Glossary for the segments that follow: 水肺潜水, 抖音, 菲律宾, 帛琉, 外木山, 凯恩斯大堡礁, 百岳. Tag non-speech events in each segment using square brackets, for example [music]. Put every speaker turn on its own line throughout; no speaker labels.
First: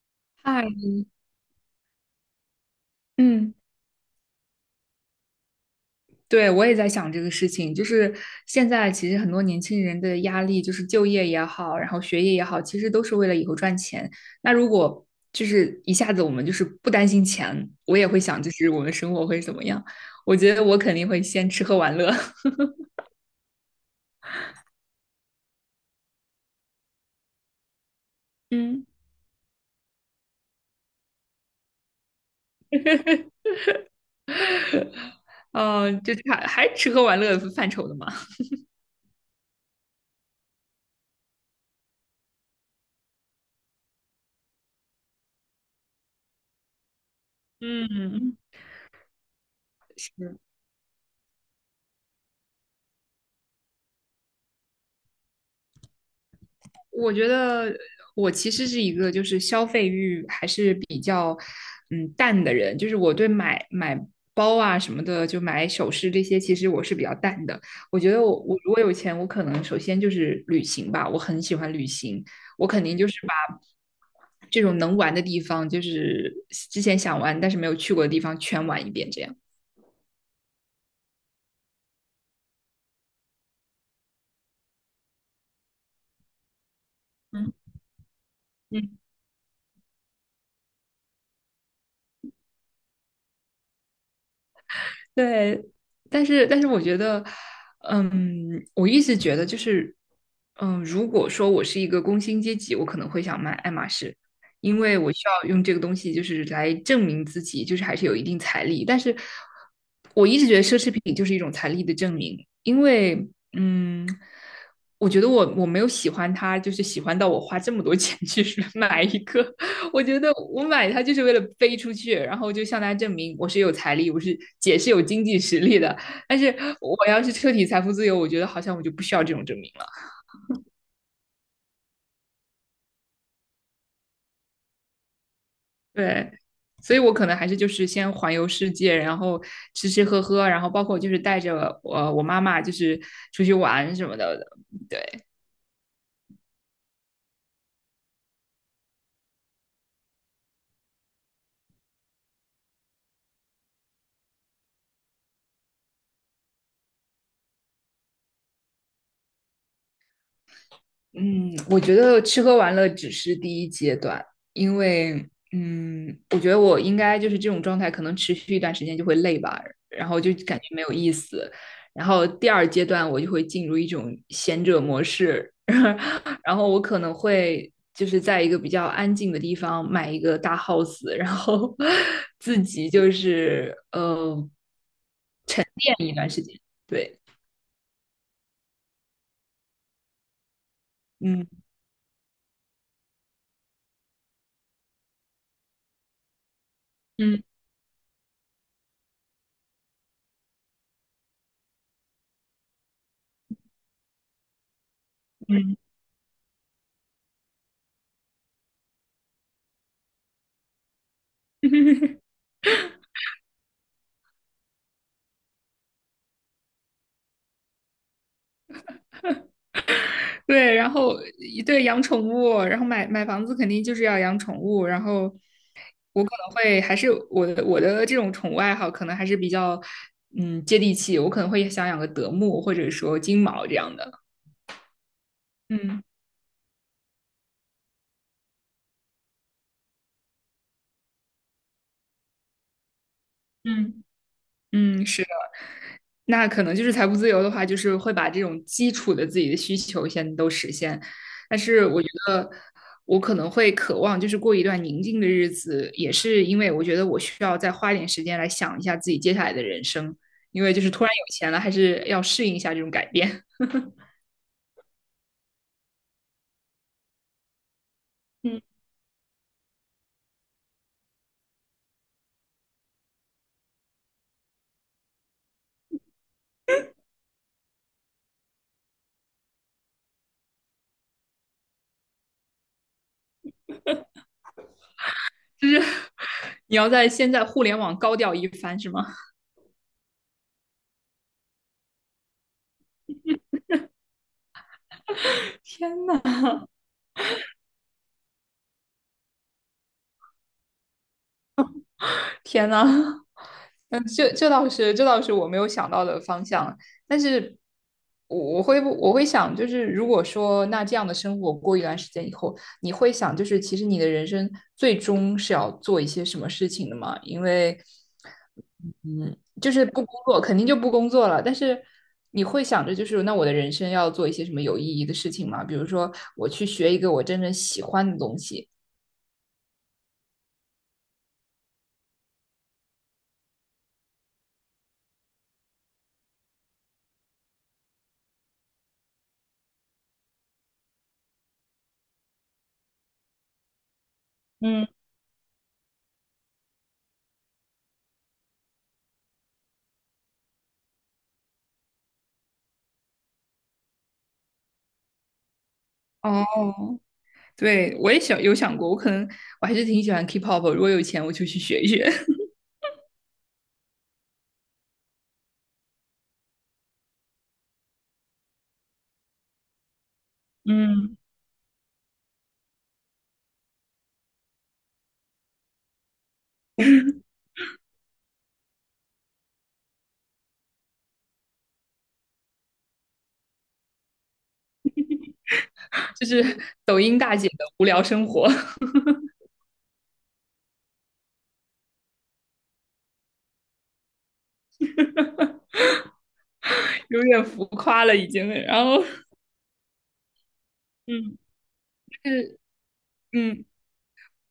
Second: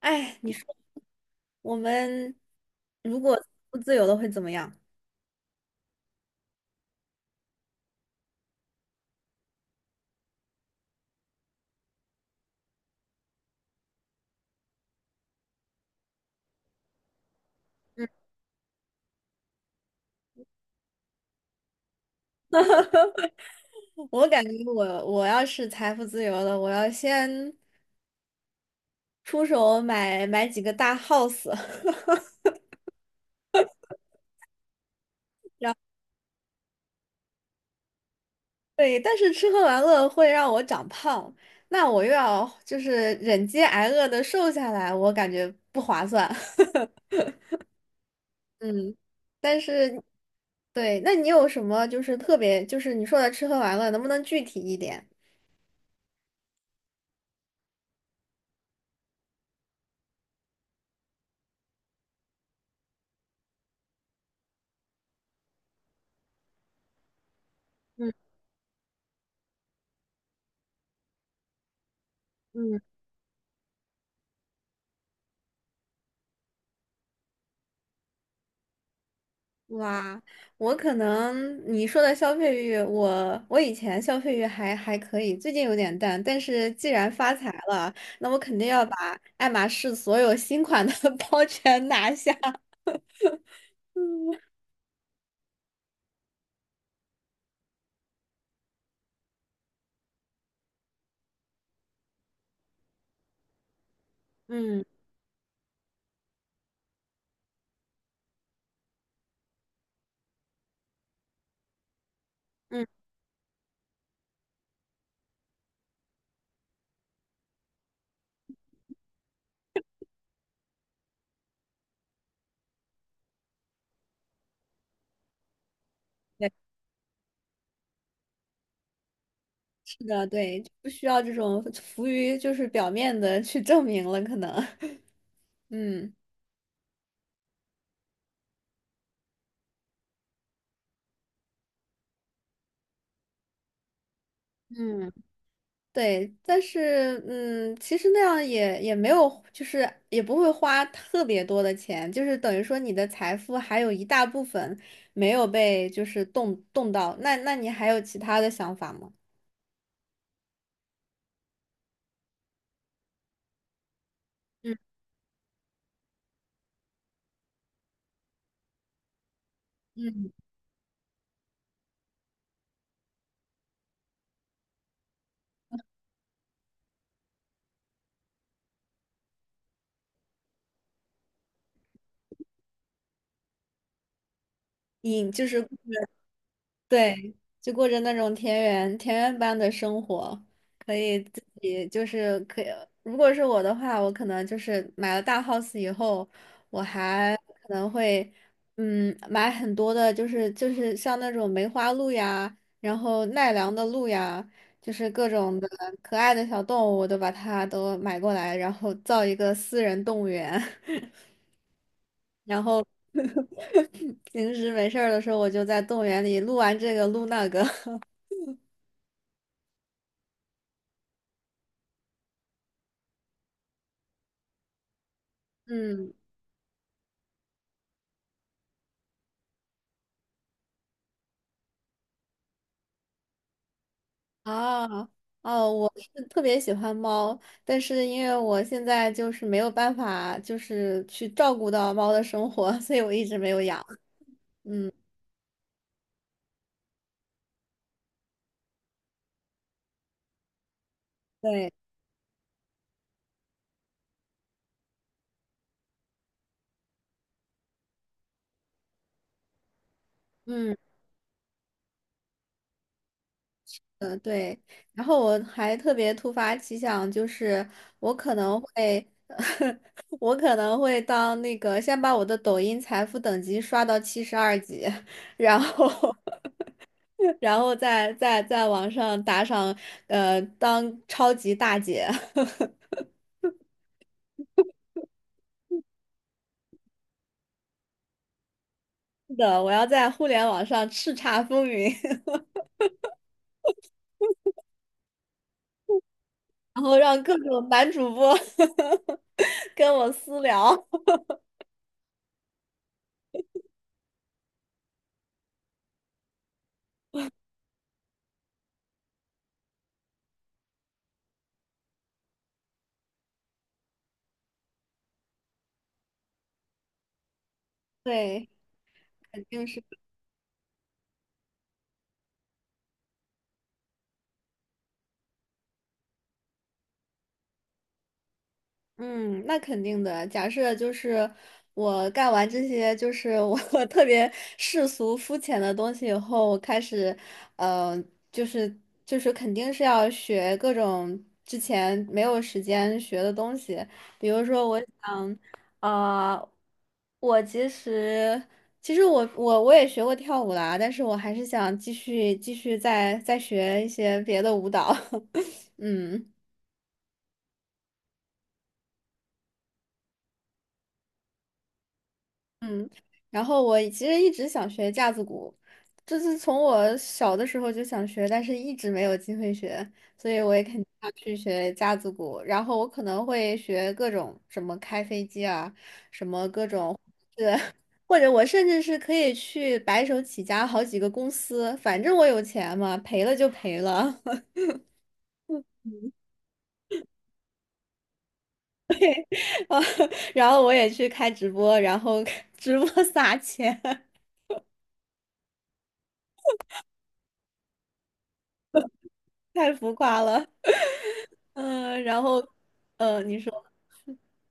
哎，你说
嗨，
我们如果
嗯，
不自由了会怎么样？
对，我也在想这个事情，就是现在其实很多年轻人的压力，就是就业也好，然后学业也好，其实都是为了以后赚钱。那如果就是一下子我们就是不担心钱，我
嗯，
也会想，就是我们生活会怎么样？我觉得我肯定会先吃喝玩乐，
[laughs] 我感觉我要是财富自由了，我要先
[laughs] 嗯
出手买几个大 house。[laughs]
[laughs] 哦，就是还吃喝玩乐范畴的嘛。
对，但是吃喝玩乐会让我长胖，那我又要就是忍饥挨饿的瘦下来，我感觉不划算。[laughs]
嗯，
嗯，但是
[laughs] 是
对，那你有什么就是特别就是你说的吃喝玩乐，能不能具体一点？
我觉得我其实是一个就是消费欲还是比较淡的人，就是我对买包啊什么的，就买首饰这些，其实我是比较淡的。我觉
嗯
得我如果有钱，我可能首先就是旅行吧，我很喜欢旅行，我
嗯
肯定就是把这种能玩的地方，就是之前想玩但是没有去过的地方全玩一遍，这样。
哇，我可能你说的消费欲，我以前消费欲还可以，最近有点淡。但是既然发财
嗯。
了，那我肯定要
嗯，
把爱马仕所有新款的 [laughs] 包全拿下。
对，但是我觉得，嗯，我一直觉得就是，嗯，如果说我是一个工薪阶级，我可能会想买爱马仕，因
嗯
为我需要用这个东西就是来证明自己，就是还是有一定财力。但是我一直觉得奢侈品就是一种财力的证明，因
嗯，
为，嗯，我觉得我没有喜欢它，就是喜欢到我花这么多钱去 [laughs] 买一个我觉得我买它就是为了飞出去，然后就向大家证明我是有财力，我是姐是有经济实力的。但是
对，
我要是彻底财富自由，我觉得好像我就不需要这种证明了。
是的，对，不需要这种浮于就是表面的去证明了，可能。[laughs] 嗯
对，所以我可能还是就是先环游世界，然后吃吃喝喝，然后包括就是带着我妈妈就是出去玩什么的。
嗯。
对，
对，但是嗯，其实那样也没有，就是也不会花特别多的钱，就是等于说你的财富还有一大部分没有被就是动到，那你还有其他的想法吗？
嗯，我觉得吃喝玩乐只是第一阶段，因
嗯
为嗯，我觉得我应该就是这种状态，可能持续一段时间就会累吧，然后
嗯。
就感觉没有意思。然后第二阶段我就会进入一种闲者模式，[laughs] 然后我可能会就是在一个比较安静的地方买一个大 house，然后 [laughs] 自己就是
你就是。
变一段时间。对，
对，就过着那种田园般的生活，可以自
嗯。
己就是可以。如果是我的话，我可能就是买了大 house 以后，我还
嗯。
可能会买很多的，就是像那种梅花鹿呀，然后奈良的鹿呀，就是各种的
嗯。
可爱的小动物，我都把它都买过来，然后造一个私人动物园，
[laughs]
[laughs] 然后 [laughs] 平时没事儿的时候，我就在动物园里录完这个录那个。[laughs]
对，然后对养宠物，然后买房子肯定就是要养宠物，然后
嗯，
我可能会还是我的这种宠物爱好可能还是比较接地气，我可能会想养个德牧或者说金毛这样的，
啊，哦，我
嗯。
是特别喜欢猫，但是因为我现在就是没有办法，就是去照顾到猫的生活，[laughs] 所以我一直没有养。
嗯。
嗯，
嗯，是的，那可能就是财务自由的话，就是会把这种基础的自己的需求先都实现。但
对，
是我觉得我可能会渴望就是过一段宁静的日子，也是因为我觉得我需要再花一点时间来想一下自己接下来的人生，因为
嗯，
就是突然有钱了，还是要适应一下这种改变
呃，对。然后我还特别突发奇想，就是我可
[laughs]。
能
嗯，
会，[laughs] 我可能会当那个先把我的抖音财富等级刷到72级，然后 [laughs]，然后再在网上打赏，呃，当超级大姐。[laughs]
就是 [laughs] 你要在现在互联网高调一番，是吗？
是的，我要在互联网上叱咤风云，[laughs]
天呐，
然后让各种男主播 [laughs] 跟我私聊。
天呐，嗯，这倒是，这倒是我没有想到的方向。但是我会想，就是如果说那这样的生活过一段时间以后，你会想，就是其实你的人生最终是要做一些什么事情的嘛？因为，
对，
嗯，
肯定
就
是。
是不工作肯定就不工作了，但是你会想着，就是那我的人生要做一些什么有意义的事情嘛？比如说，我去学一个我真正喜欢的东西。
嗯，那肯定的。假设就是我干完这些，就是我 [laughs] 特别世俗肤浅的东西以后，我开始，呃，就是就是肯定是要学各种之前没有时间学的东西。比如说，我
嗯，
想，呃，我其实其实我我我也学过跳舞啦，但是我还是想继续再学一些别的舞蹈。[laughs] 嗯。
哦，对，我也想有想过，我可能我还是挺喜欢 K-pop，如果有钱我就去学一学，[laughs]
嗯，然后我其实一直想学架子鼓，这是从我小的时候就想学，但是一直没有机会学，所以我也肯定要
嗯，
去学架子鼓。然后我可能会学各种什么开飞机啊，什么各种，或者我甚至是可以去白手起家好几个公司，反正我有钱嘛，赔了就赔了。
就是抖音大姐的无聊生活，
[laughs] 啊然后我也去开直播，然后 [laughs] 直播撒钱，
[laughs] 有点浮夸了已经。然后
[laughs] 太浮夸了。
嗯
嗯，然
就
后，
是
呃，你
嗯，
说。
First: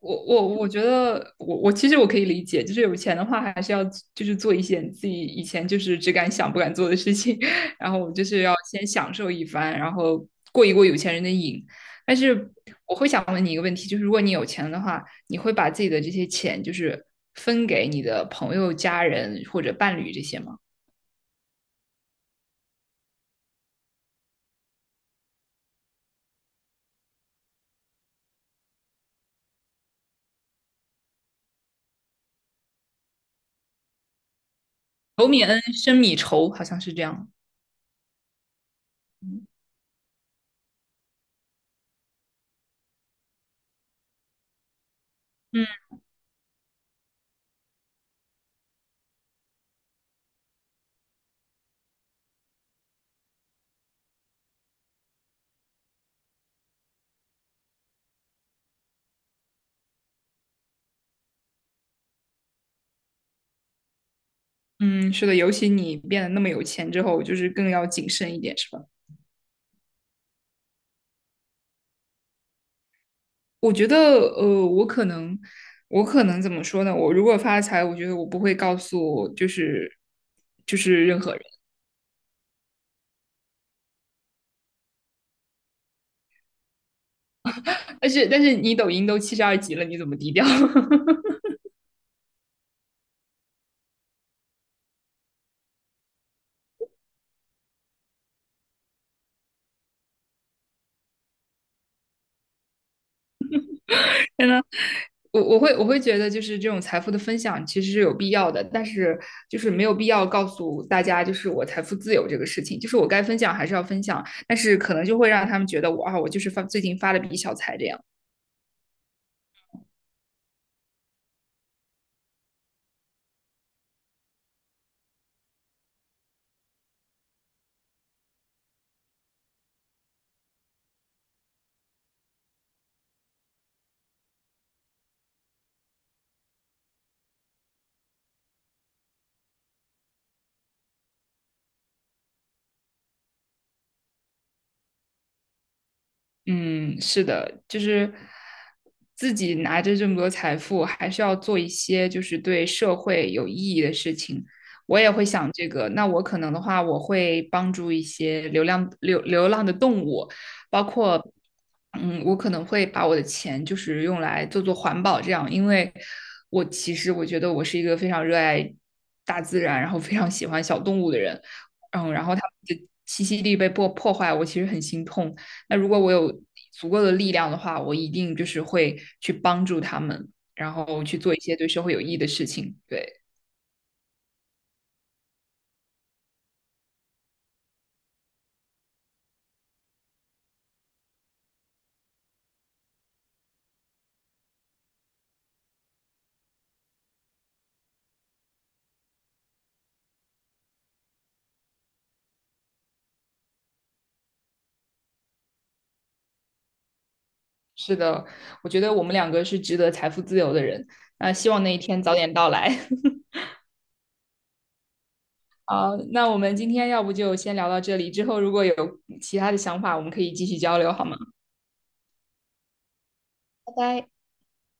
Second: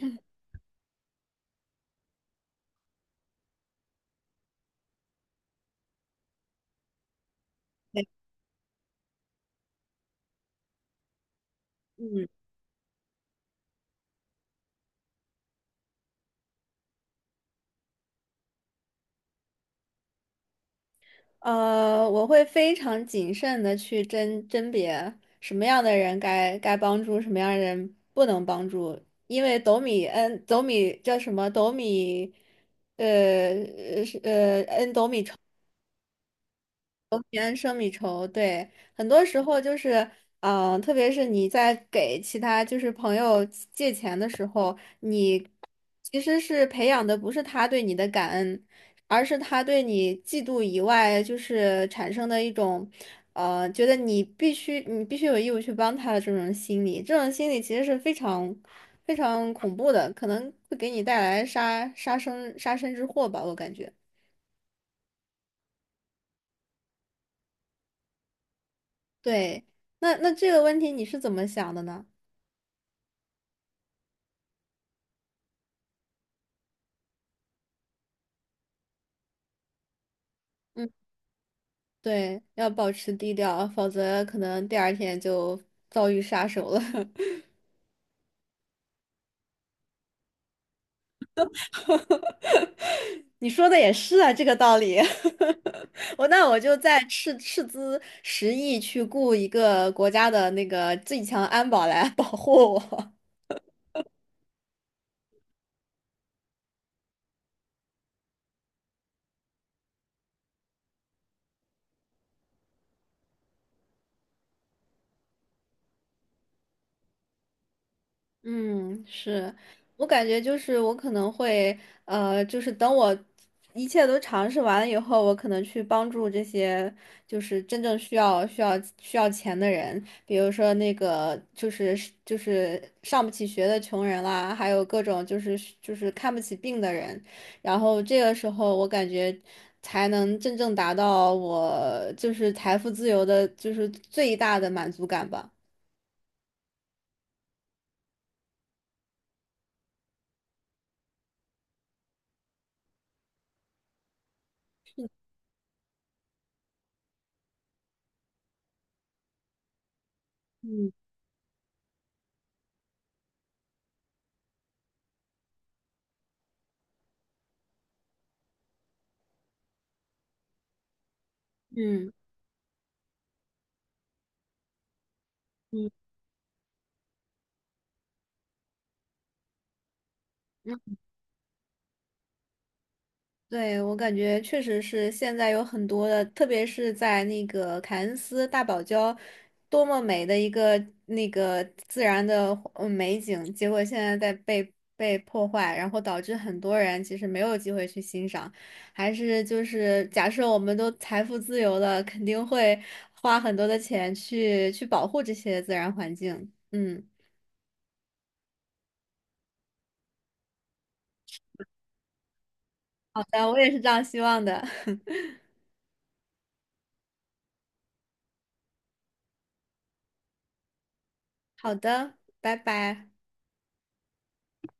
我觉得我其实我可以理解，就是有钱的话还是要就是做一些自己以前就是只敢想不敢做的事情，[laughs] 然后就是要先享受一番，然后过一过有钱人的瘾。但
嗯。
是我会想问你一个问题，就是如果你有钱的话，你会把自己的这些钱就是分给你的朋友、家人或者伴侣这些吗？
呃，我会非常谨慎的去甄别什么样的人该帮助，什么样的人不能帮助，因为斗米恩斗米叫什么斗米，呃是
仇米恩，深米仇，好像是这样。
平安胜米稠，对，很多时候就是，嗯、特别是你在给其他就是朋友借钱的时候，你
嗯。
其实是培养的不是他对你的感恩，而是他对你嫉妒以外，就是产生的一种，呃，觉得你必须有义务去帮他的这种心理，这种心理其实是非常非常恐怖的，可能会给你带来杀身之祸吧，我感觉。
嗯，是的，尤其你变得那么有钱之后，就是更要谨慎一点，是吧？
对，那这个问题你是怎么想的呢？
我觉得，我可能，我可能怎么说呢？我如果发财，我觉得我不会告诉，就是就
嗯，
是任何人。
对，要保持低调，否则可能第二天就遭遇杀手了。
但是你抖音都72级了，你怎么低调？[laughs]
[laughs] 你说的也是啊，这个道理。[laughs] 我那我就再斥资10亿去雇一个国家的那个最强安保来保护我。
真的，我会觉得，就是这种财富的分享其实是有必要的，但是就是没有必要告诉大家，就是我财富自由这个事情，就是我该分享还是要分享，但是可能就会让他们觉得我啊，我就是发最近发了笔小财这样。
嗯，是，我感觉就是我可能会，呃，就是等我一切都尝试完了以后，我可能去帮助这些就是真正需要钱的人，比如说那个就是上不起学的穷人啦，还有各种就是看不起病的人，然后这个时候我感觉才能真正达到我就是财富自由的，就是最大的满足感吧。
嗯，是的，就是自己拿着这么多财富，还是要做一些就是对社会有意义的事情。我也会想这个，那我可能的话，我会帮助一些流浪的动物，包
嗯
括，嗯，我可能会把我的钱就是用来做做环保这样，因为我其实我觉得我是一个非常热爱大自然，然后非常喜欢小动物的人，
嗯。
嗯，然后他们的栖息地被破坏，我其实很心痛。那如
嗯。
果我有足够的力量的话，我一定就是会去帮助他们，然后去做一些对社会有益的事情。对，
对，我感觉确实是现在有很多的，特别是在那个凯恩斯大堡礁，多么美的一个那个自然的美景，结果现在在被破坏，然后导致很多人其实没有机会去欣赏。还是就是假设我们都财富自由了，肯定会花很多的钱去保护这些自然环境。嗯，
是的，我觉得我们两个是值得财富自由的人。那希望那一天早点到来。
好
[laughs]
的，我也是这样希望的。[laughs]
好，那我们今天要不就先聊到这里，之后如果有其他的想法，我们可以继续交流，好吗？
好的，拜拜。
拜拜。